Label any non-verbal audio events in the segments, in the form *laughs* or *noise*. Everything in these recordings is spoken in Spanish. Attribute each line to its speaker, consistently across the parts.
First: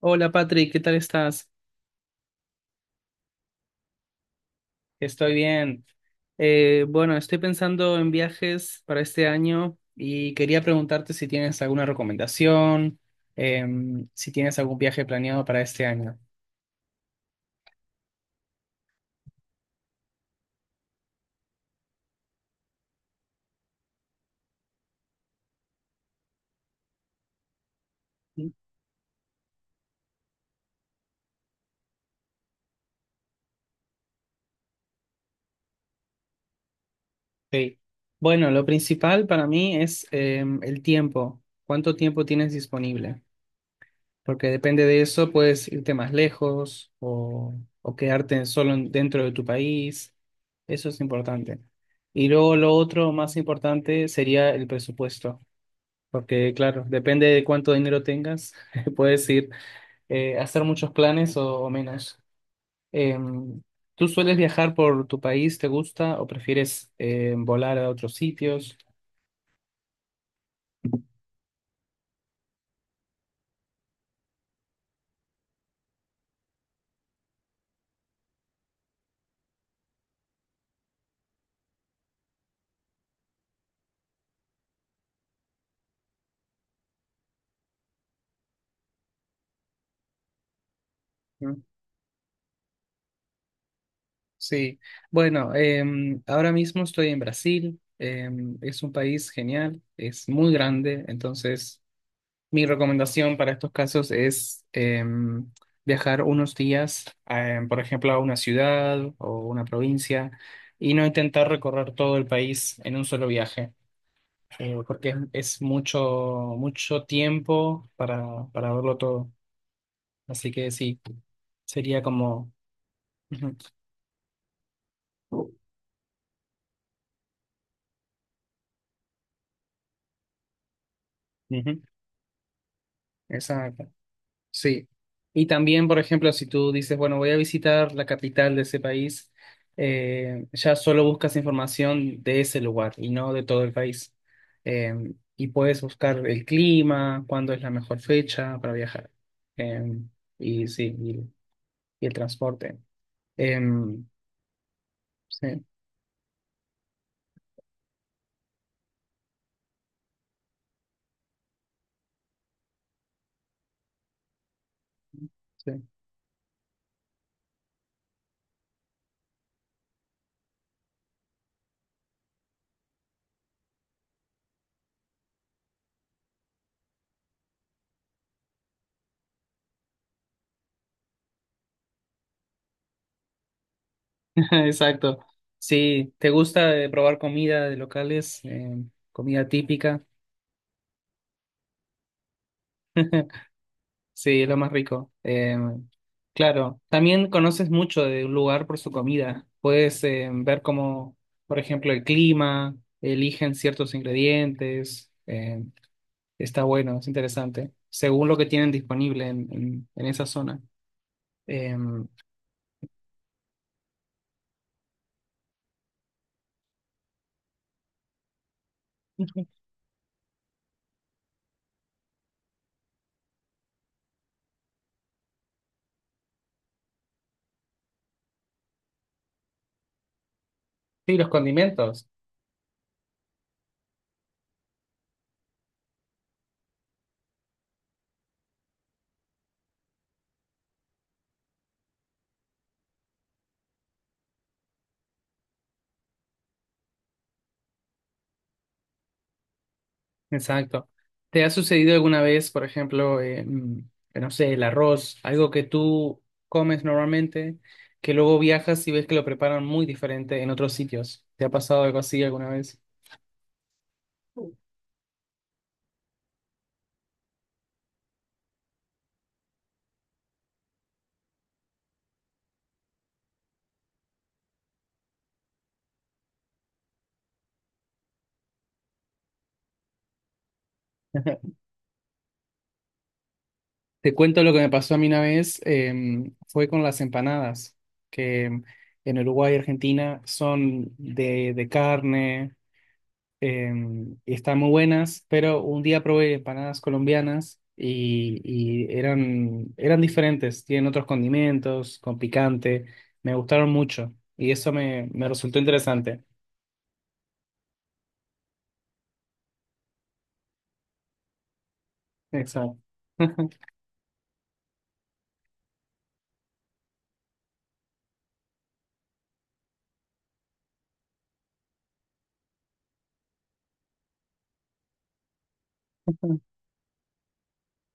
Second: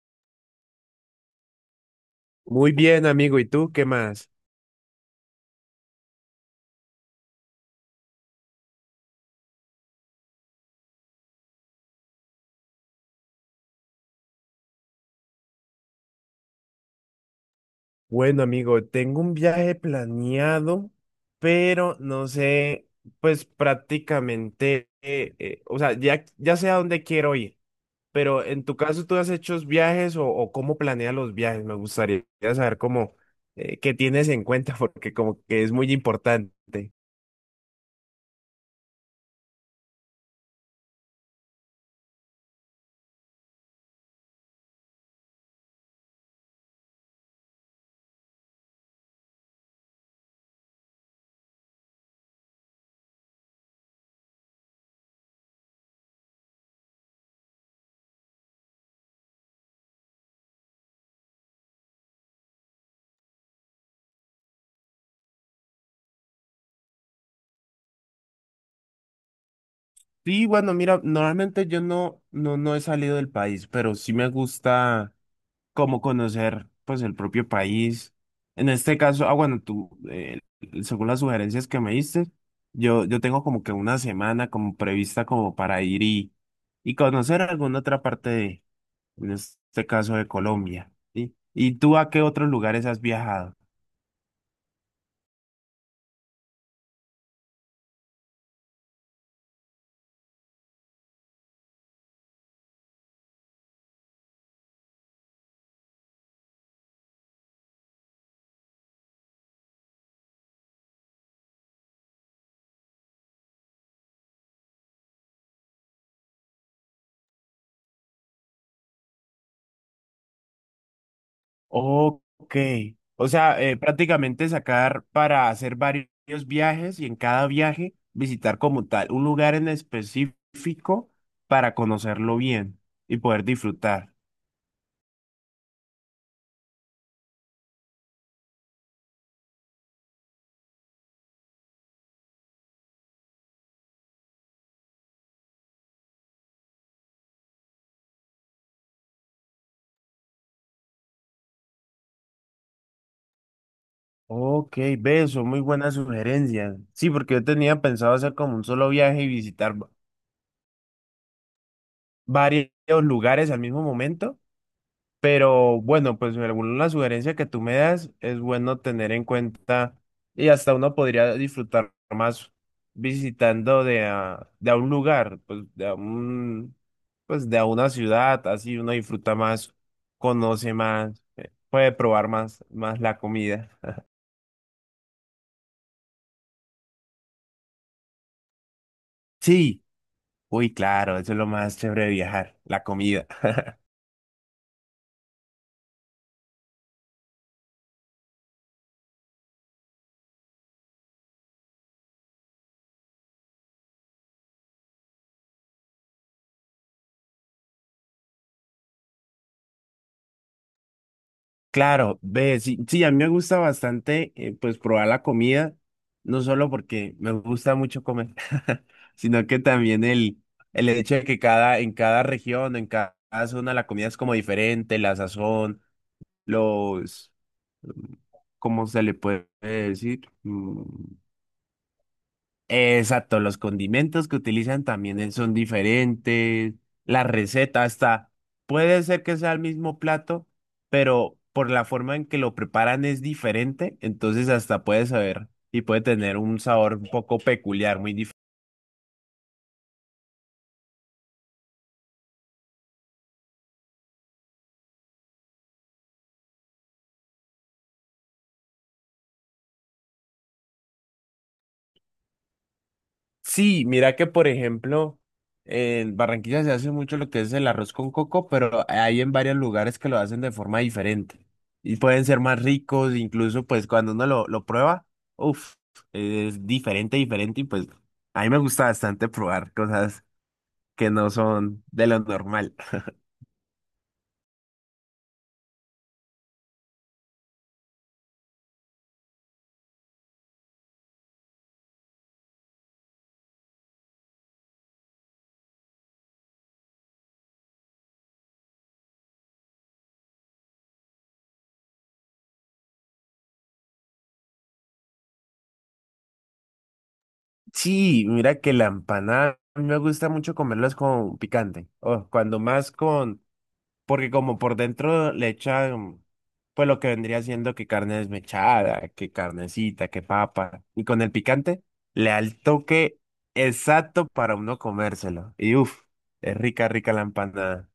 Speaker 1: Hola Patrick, ¿qué tal estás?
Speaker 2: Muy bien, amigo. ¿Y tú qué más?
Speaker 1: Estoy bien. Bueno, estoy pensando en viajes para este año y quería preguntarte si tienes alguna recomendación, si tienes algún viaje planeado para este año.
Speaker 2: Bueno, amigo, tengo un viaje planeado, pero no sé, pues prácticamente, o sea, ya sé a dónde quiero ir, pero en tu caso, ¿tú has hecho viajes o cómo planeas los viajes? Me gustaría saber cómo, qué tienes en cuenta, *laughs* porque como que es muy importante.
Speaker 1: Sí. Bueno, lo principal para mí es el tiempo. ¿Cuánto tiempo tienes disponible? Porque depende de eso, puedes irte más lejos o quedarte solo dentro de tu país. Eso es importante. Y luego lo otro más importante sería el presupuesto. Porque claro, depende de cuánto dinero tengas, *laughs* puedes ir a hacer muchos planes o menos. Em, ¿Tú sueles viajar por tu país? ¿Te gusta o prefieres volar a otros sitios?
Speaker 2: Sí, bueno, mira, normalmente yo no he salido del país, pero sí me gusta como conocer pues el propio país. En este caso, ah, bueno, tú, según las sugerencias que me diste, yo tengo como que una semana como prevista como para ir y conocer alguna otra parte de, en este caso de Colombia, ¿sí? ¿Y tú a qué otros lugares has viajado?
Speaker 1: Sí, bueno, ahora mismo estoy en Brasil, es un país genial, es muy grande, entonces mi recomendación para estos casos es viajar unos días, por ejemplo, a una ciudad o una provincia y no intentar recorrer todo el país en un solo viaje, porque es mucho, mucho tiempo para verlo todo. Así que sí, sería como...
Speaker 2: Ok. O
Speaker 1: Ujú,
Speaker 2: sea, prácticamente sacar para hacer varios viajes y en cada viaje visitar como tal un lugar en específico para
Speaker 1: ujú,
Speaker 2: conocerlo bien y poder
Speaker 1: esa.
Speaker 2: disfrutar.
Speaker 1: Sí, y también, por ejemplo, si tú dices, bueno, voy a visitar la capital de ese país, ya solo buscas información de ese lugar y no de todo el país. Y puedes buscar el clima, cuándo es la mejor fecha para viajar. Eh, y sí, y el transporte. Eh,
Speaker 2: Ok, ve, son muy
Speaker 1: sí,
Speaker 2: buenas sugerencias. Sí, porque yo tenía pensado hacer como un solo viaje y visitar varios lugares al mismo momento.
Speaker 1: sí.
Speaker 2: Pero bueno, pues alguna sugerencia que tú me das es bueno tener en cuenta y hasta uno podría disfrutar más visitando de a un lugar, pues de a un, pues de a una ciudad, así uno disfruta más, conoce más, puede probar más, más la comida.
Speaker 1: *laughs* Exacto. Sí te gusta probar comida de locales, comida
Speaker 2: Sí,
Speaker 1: típica.
Speaker 2: uy, claro, eso es lo más chévere de viajar, la comida.
Speaker 1: Sí, es lo más rico. Claro, también conoces mucho de un lugar por su comida. Puedes ver cómo, por ejemplo, el clima, eligen ciertos ingredientes. Está bueno, es interesante, según lo que tienen disponible en, en esa zona. Eh,
Speaker 2: Claro, ve, sí, sí, a mí me gusta bastante, pues, probar la comida, no solo porque me gusta mucho comer, *laughs* sino que también el hecho de que cada, en cada región, en cada zona, la comida es como diferente, la sazón, los, ¿cómo se le puede decir?
Speaker 1: sí, los condimentos.
Speaker 2: Exacto, los condimentos que utilizan también son diferentes, la receta hasta puede ser que sea el mismo plato, pero por la forma en que lo preparan es diferente, entonces hasta puede saber y puede tener un sabor un poco peculiar, muy.
Speaker 1: Exacto. ¿Te ha sucedido alguna vez, por ejemplo, no sé, el arroz, algo que tú comes normalmente, que luego viajas y ves que lo preparan muy diferente en otros sitios? ¿Te ha pasado algo así alguna vez?
Speaker 2: Sí, mira que por ejemplo, en Barranquilla se hace mucho lo que es el arroz con coco, pero hay en varios lugares que lo hacen de forma diferente y pueden ser más ricos, incluso pues cuando uno lo prueba, uff, es diferente, diferente y pues a mí me gusta bastante probar cosas que no son de lo normal.
Speaker 1: Te cuento lo que me pasó a mí una vez, fue con las empanadas, que en Uruguay y Argentina son de carne, y están muy buenas, pero un día probé empanadas colombianas y eran diferentes, tienen otros condimentos, con picante, me gustaron mucho y eso me resultó interesante.
Speaker 2: Sí, mira que la empanada, a mí me gusta mucho comerlas con picante, o cuando
Speaker 1: Exacto.
Speaker 2: más con.
Speaker 1: *laughs*
Speaker 2: Porque como por dentro le echan, pues lo que vendría siendo que carne desmechada, que carnecita, que papa. Y con el picante le da el toque exacto para uno comérselo. Y uff, es rica, rica la empanada.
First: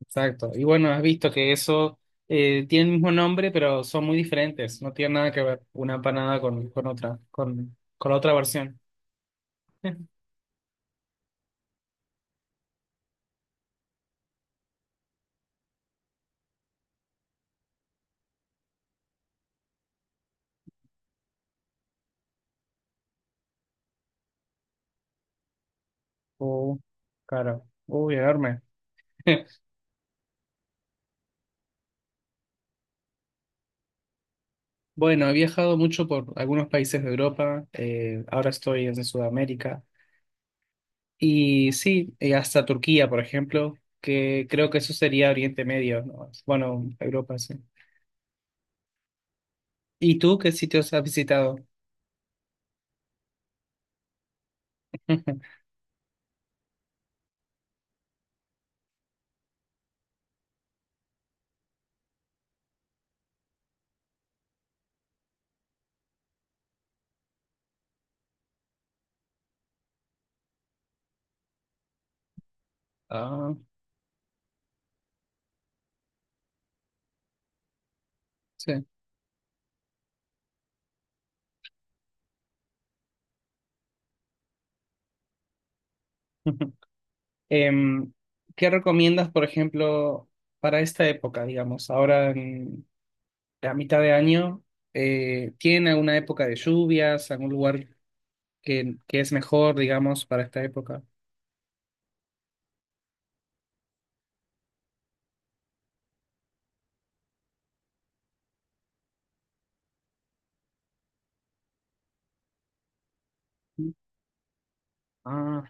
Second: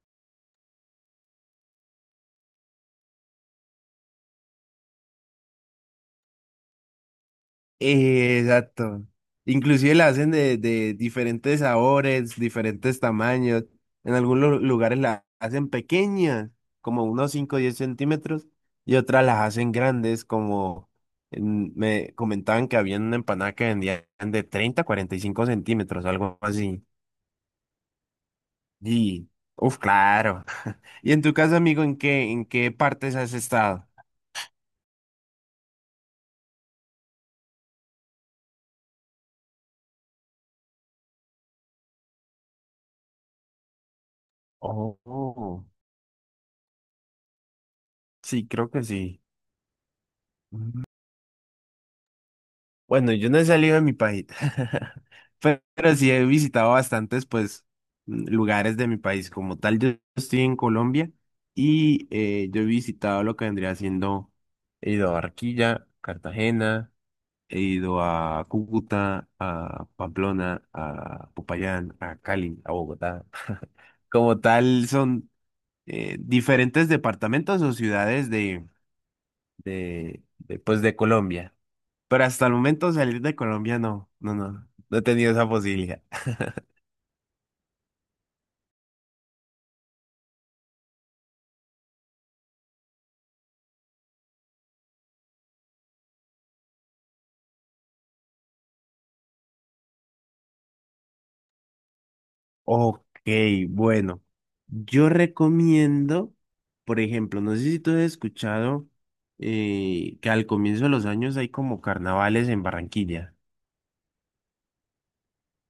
Speaker 1: Exacto. Y bueno, has visto que eso tiene el mismo nombre, pero son muy diferentes, no tienen nada que ver una empanada con otra, con la otra versión.
Speaker 2: Exacto. Inclusive la hacen de diferentes sabores, diferentes tamaños. En algunos lugares la hacen pequeñas, como unos 5 o 10 centímetros, y otras las hacen grandes, como me comentaban que había una empanada que vendían de 30 a 45 centímetros, algo
Speaker 1: Uh,
Speaker 2: así.
Speaker 1: claro. Uy, enorme.
Speaker 2: Y,
Speaker 1: *laughs*
Speaker 2: uf, claro. *laughs* Y en tu caso, amigo, en qué partes has estado?
Speaker 1: Bueno, he viajado mucho por algunos países de Europa, ahora estoy en Sudamérica y sí, hasta Turquía, por ejemplo, que creo que eso sería Oriente
Speaker 2: Oh,
Speaker 1: Medio, ¿no? Bueno, Europa, sí.
Speaker 2: sí, creo que sí.
Speaker 1: ¿Y tú qué sitios has visitado?
Speaker 2: Bueno, yo no he salido de mi país, *laughs*
Speaker 1: *laughs*
Speaker 2: pero sí he visitado bastantes, pues, lugares de mi país. Como tal, yo estoy en Colombia y yo he visitado lo que vendría siendo, he ido a Barquilla, Cartagena, he ido a Cúcuta, a Pamplona, a Popayán, a Cali, a Bogotá.
Speaker 1: Ah,
Speaker 2: *laughs* Como tal, son diferentes departamentos o ciudades
Speaker 1: sí.
Speaker 2: de, pues, de Colombia. Pero hasta el momento salir de Colombia no he tenido esa posibilidad.
Speaker 1: *laughs* Em, ¿qué recomiendas, por ejemplo, para esta época, digamos, ahora en la mitad de año? ¿Tienen alguna época de lluvias, algún lugar que es mejor, digamos, para esta época?
Speaker 2: Ok, bueno, yo recomiendo, por ejemplo, no sé si tú has escuchado que al comienzo de los años hay como carnavales en Barranquilla.
Speaker 1: Ah,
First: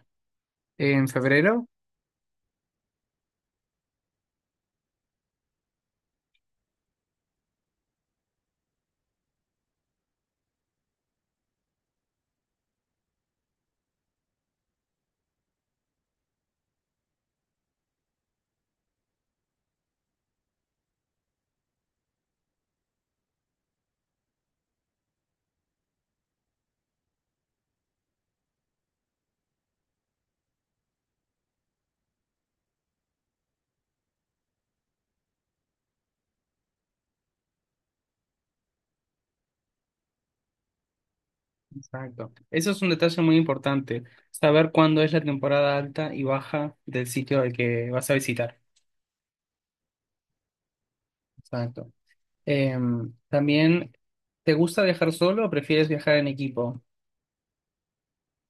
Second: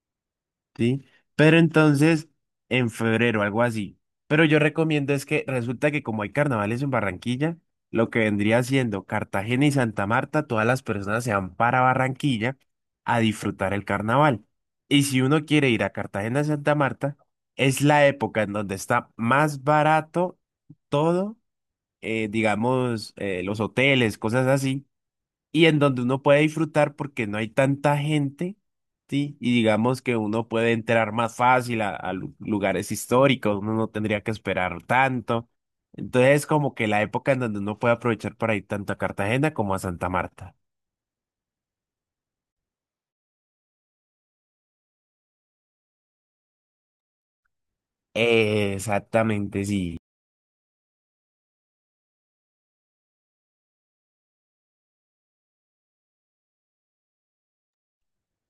Speaker 2: Sí,
Speaker 1: en
Speaker 2: pero
Speaker 1: febrero,
Speaker 2: entonces en febrero, algo así. Pero yo recomiendo es que resulta que como hay carnavales en Barranquilla, lo que vendría siendo Cartagena y Santa Marta, todas las personas se van para Barranquilla a disfrutar el carnaval. Y si uno quiere ir a Cartagena y Santa Marta, es la época en donde está más barato todo, digamos, los hoteles, cosas así y en donde uno puede disfrutar porque no hay tanta gente, ¿sí? Y digamos que uno puede entrar más fácil a lugares históricos, uno no tendría que esperar tanto. Entonces es como que la época en donde uno puede aprovechar para ir tanto a Cartagena como a Santa Marta.
Speaker 1: exacto. Eso es un detalle muy importante, saber cuándo es la temporada alta y baja del sitio al que vas a visitar.
Speaker 2: Exactamente, sí.
Speaker 1: Exacto. También, ¿te gusta viajar solo o prefieres viajar en equipo?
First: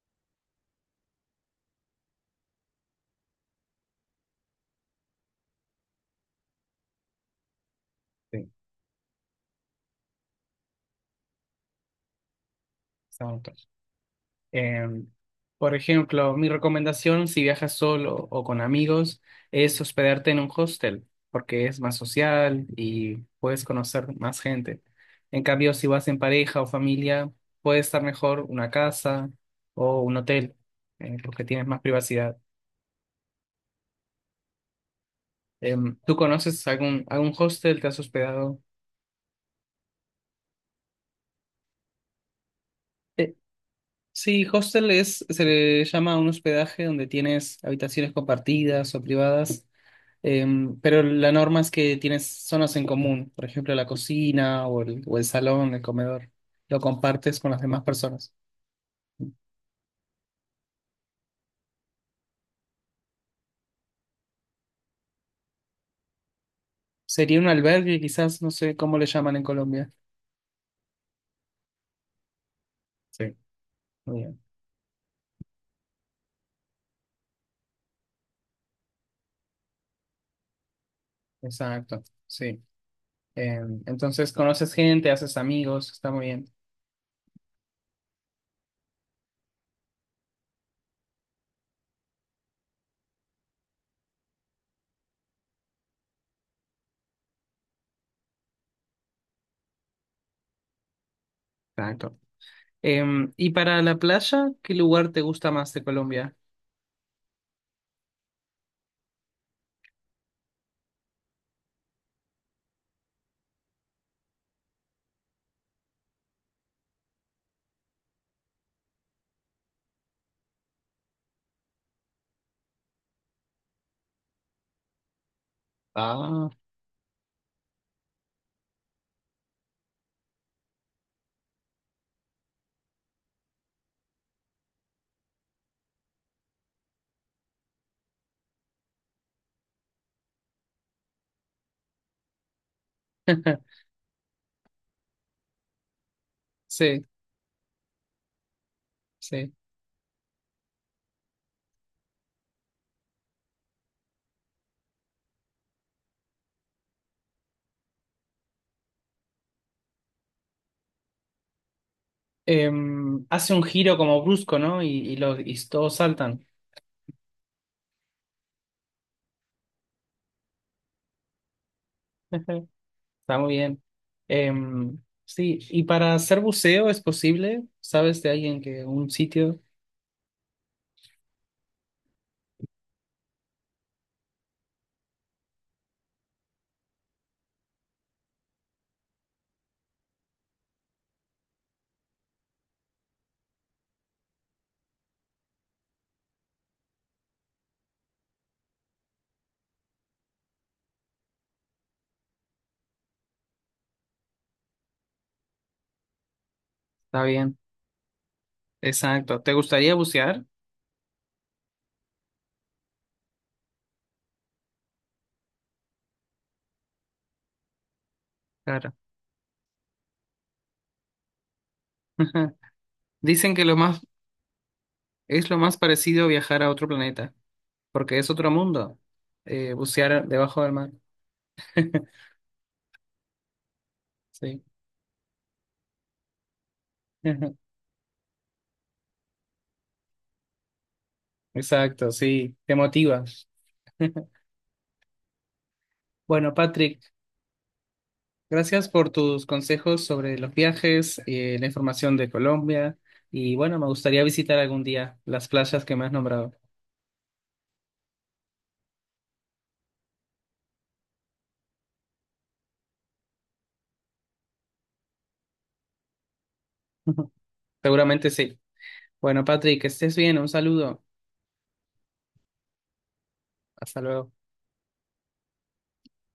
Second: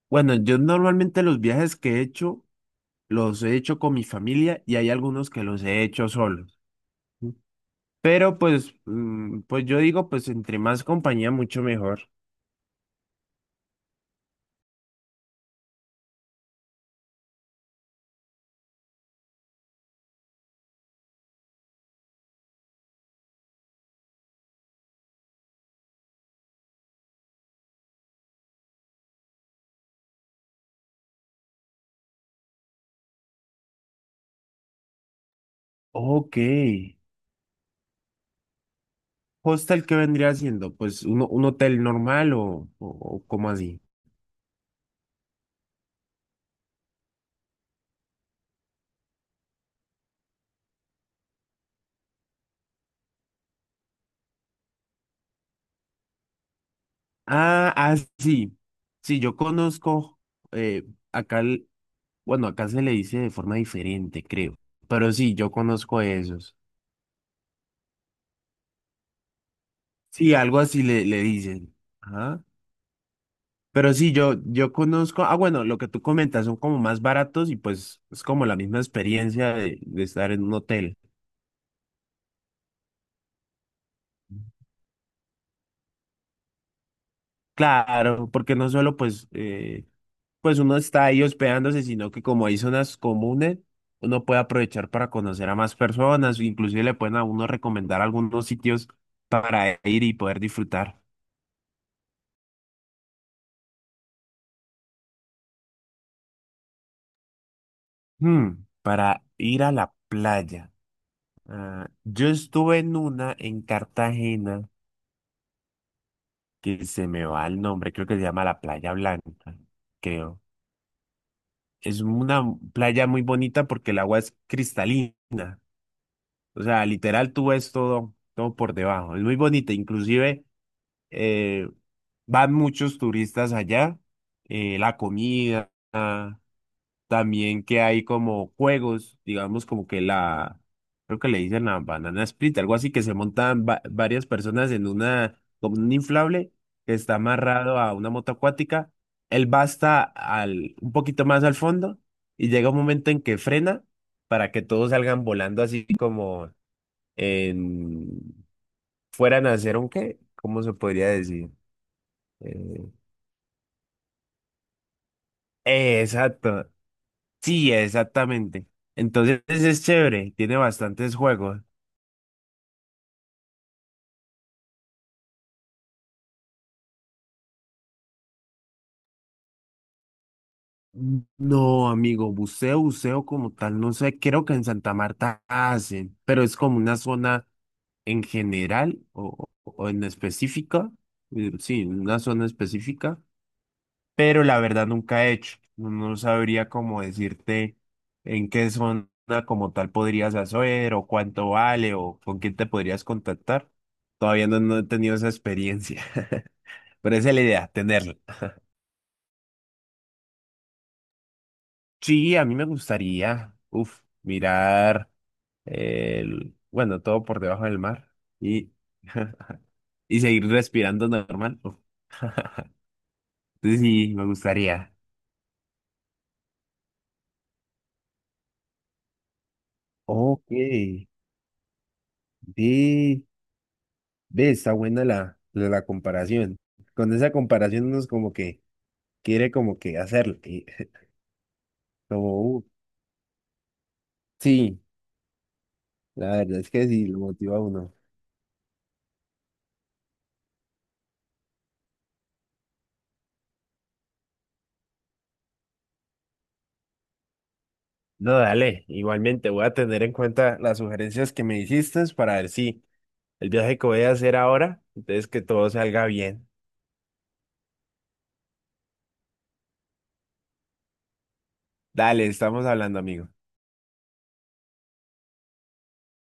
Speaker 2: Bueno, yo normalmente los viajes que he hecho los he hecho con mi familia y hay algunos que los he hecho solos. ¿Sí? Pero
Speaker 1: Sí.
Speaker 2: pues, pues yo digo, pues entre más compañía, mucho mejor.
Speaker 1: Exacto. Em, por ejemplo, mi recomendación si viajas solo o con amigos es hospedarte en un hostel, porque es más social y puedes conocer más gente. En cambio, si vas en pareja o familia, puede estar mejor una casa o un hotel, porque tienes más privacidad. ¿Tú
Speaker 2: Ok.
Speaker 1: conoces algún hostel? ¿Te has hospedado?
Speaker 2: ¿Hostel qué vendría siendo? Pues un hotel normal o
Speaker 1: Eh,
Speaker 2: cómo así.
Speaker 1: sí, hostel es, se le llama a un hospedaje donde tienes habitaciones compartidas o privadas. Em, pero la norma es que tienes zonas en común, por ejemplo, la cocina o el salón, el comedor. Lo compartes con las
Speaker 2: Ah,
Speaker 1: demás
Speaker 2: ah,
Speaker 1: personas.
Speaker 2: sí. Sí, yo conozco eh, acá, bueno, acá se le dice de forma diferente, creo. Pero sí, yo conozco esos.
Speaker 1: Sería un albergue, quizás, no sé cómo le llaman en Colombia.
Speaker 2: Sí, algo así le, le dicen. Ajá.
Speaker 1: Sí.
Speaker 2: Pero sí,
Speaker 1: Muy
Speaker 2: yo,
Speaker 1: bien,
Speaker 2: yo conozco, ah, bueno, lo que tú comentas son como más baratos y pues es como la misma experiencia de estar en un hotel.
Speaker 1: exacto, sí. Entonces conoces gente, haces amigos, está muy bien.
Speaker 2: Claro, porque no solo pues pues uno está ahí hospedándose, sino que como hay zonas comunes, uno puede aprovechar para conocer a más personas, inclusive le pueden a uno recomendar algunos sitios para ir y poder disfrutar.
Speaker 1: Exacto. Y para la playa, ¿qué lugar te gusta más de Colombia?
Speaker 2: Hmm, para ir a la playa. Ah, yo estuve en una en Cartagena que se me va el nombre, creo que se llama la Playa Blanca, creo. Es una playa muy bonita porque el agua es cristalina.
Speaker 1: Ah,
Speaker 2: O sea, literal tú ves todo, todo por debajo. Es muy bonita, inclusive. eh, van muchos turistas allá, la comida, también que hay como juegos, digamos como que la, creo que le dicen la banana split, algo así que se montan
Speaker 1: *laughs*
Speaker 2: varias personas en una, como un inflable que
Speaker 1: sí,
Speaker 2: está amarrado a una moto acuática, él
Speaker 1: sí.
Speaker 2: va hasta al, un poquito más al fondo y llega un momento en que frena para que todos salgan volando así como en, fueran a hacer un qué, ¿cómo se podría decir? Eh,
Speaker 1: Hace un giro como brusco, ¿no? Y, y todos saltan.
Speaker 2: Exacto. Sí, exactamente. Entonces es chévere, tiene bastantes juegos.
Speaker 1: *laughs* Está muy bien. Em, sí, y para hacer buceo es posible, ¿sabes de alguien que un sitio?
Speaker 2: No, amigo, buceo, buceo como tal, no sé, creo que en Santa Marta hacen, pero es como una zona en general o en específica, sí, una zona específica pero la verdad nunca he hecho. No sabría cómo decirte en qué zona como tal podrías hacer o cuánto vale o con quién te podrías contactar. Todavía no, no he tenido esa experiencia, *laughs* pero
Speaker 1: Está
Speaker 2: esa es la
Speaker 1: bien,
Speaker 2: idea, tenerla.
Speaker 1: exacto. ¿Te gustaría bucear?
Speaker 2: Sí, a mí me gustaría, uf, mirar el, bueno, todo por debajo del mar y,
Speaker 1: Claro.
Speaker 2: *laughs* y seguir respirando normal. Uf. *laughs*
Speaker 1: *laughs* Dicen que
Speaker 2: Entonces
Speaker 1: lo más
Speaker 2: sí, me gustaría.
Speaker 1: es lo más parecido a viajar a otro planeta, porque es otro mundo, bucear
Speaker 2: Ok,
Speaker 1: debajo del mar. *laughs*
Speaker 2: sí. Ve,
Speaker 1: Sí.
Speaker 2: está buena la, la, la comparación. Con esa
Speaker 1: *laughs*
Speaker 2: comparación uno es como que quiere como que hacerlo. Y *laughs*
Speaker 1: Exacto,
Speaker 2: como,
Speaker 1: sí, te motiva. *laughs*
Speaker 2: sí, la
Speaker 1: Bueno,
Speaker 2: verdad es que
Speaker 1: Patrick,
Speaker 2: sí, lo motiva a uno.
Speaker 1: gracias por tus consejos sobre los viajes, la información de Colombia y bueno, me gustaría visitar algún día las playas que me has nombrado.
Speaker 2: No, dale, igualmente voy a tener en cuenta las sugerencias que me hiciste para ver si el viaje que voy a hacer ahora, entonces que todo salga bien.
Speaker 1: *laughs* Seguramente sí. Bueno, Patrick, que estés bien. Un saludo.
Speaker 2: Dale, estamos hablando, amigo.
Speaker 1: Hasta luego.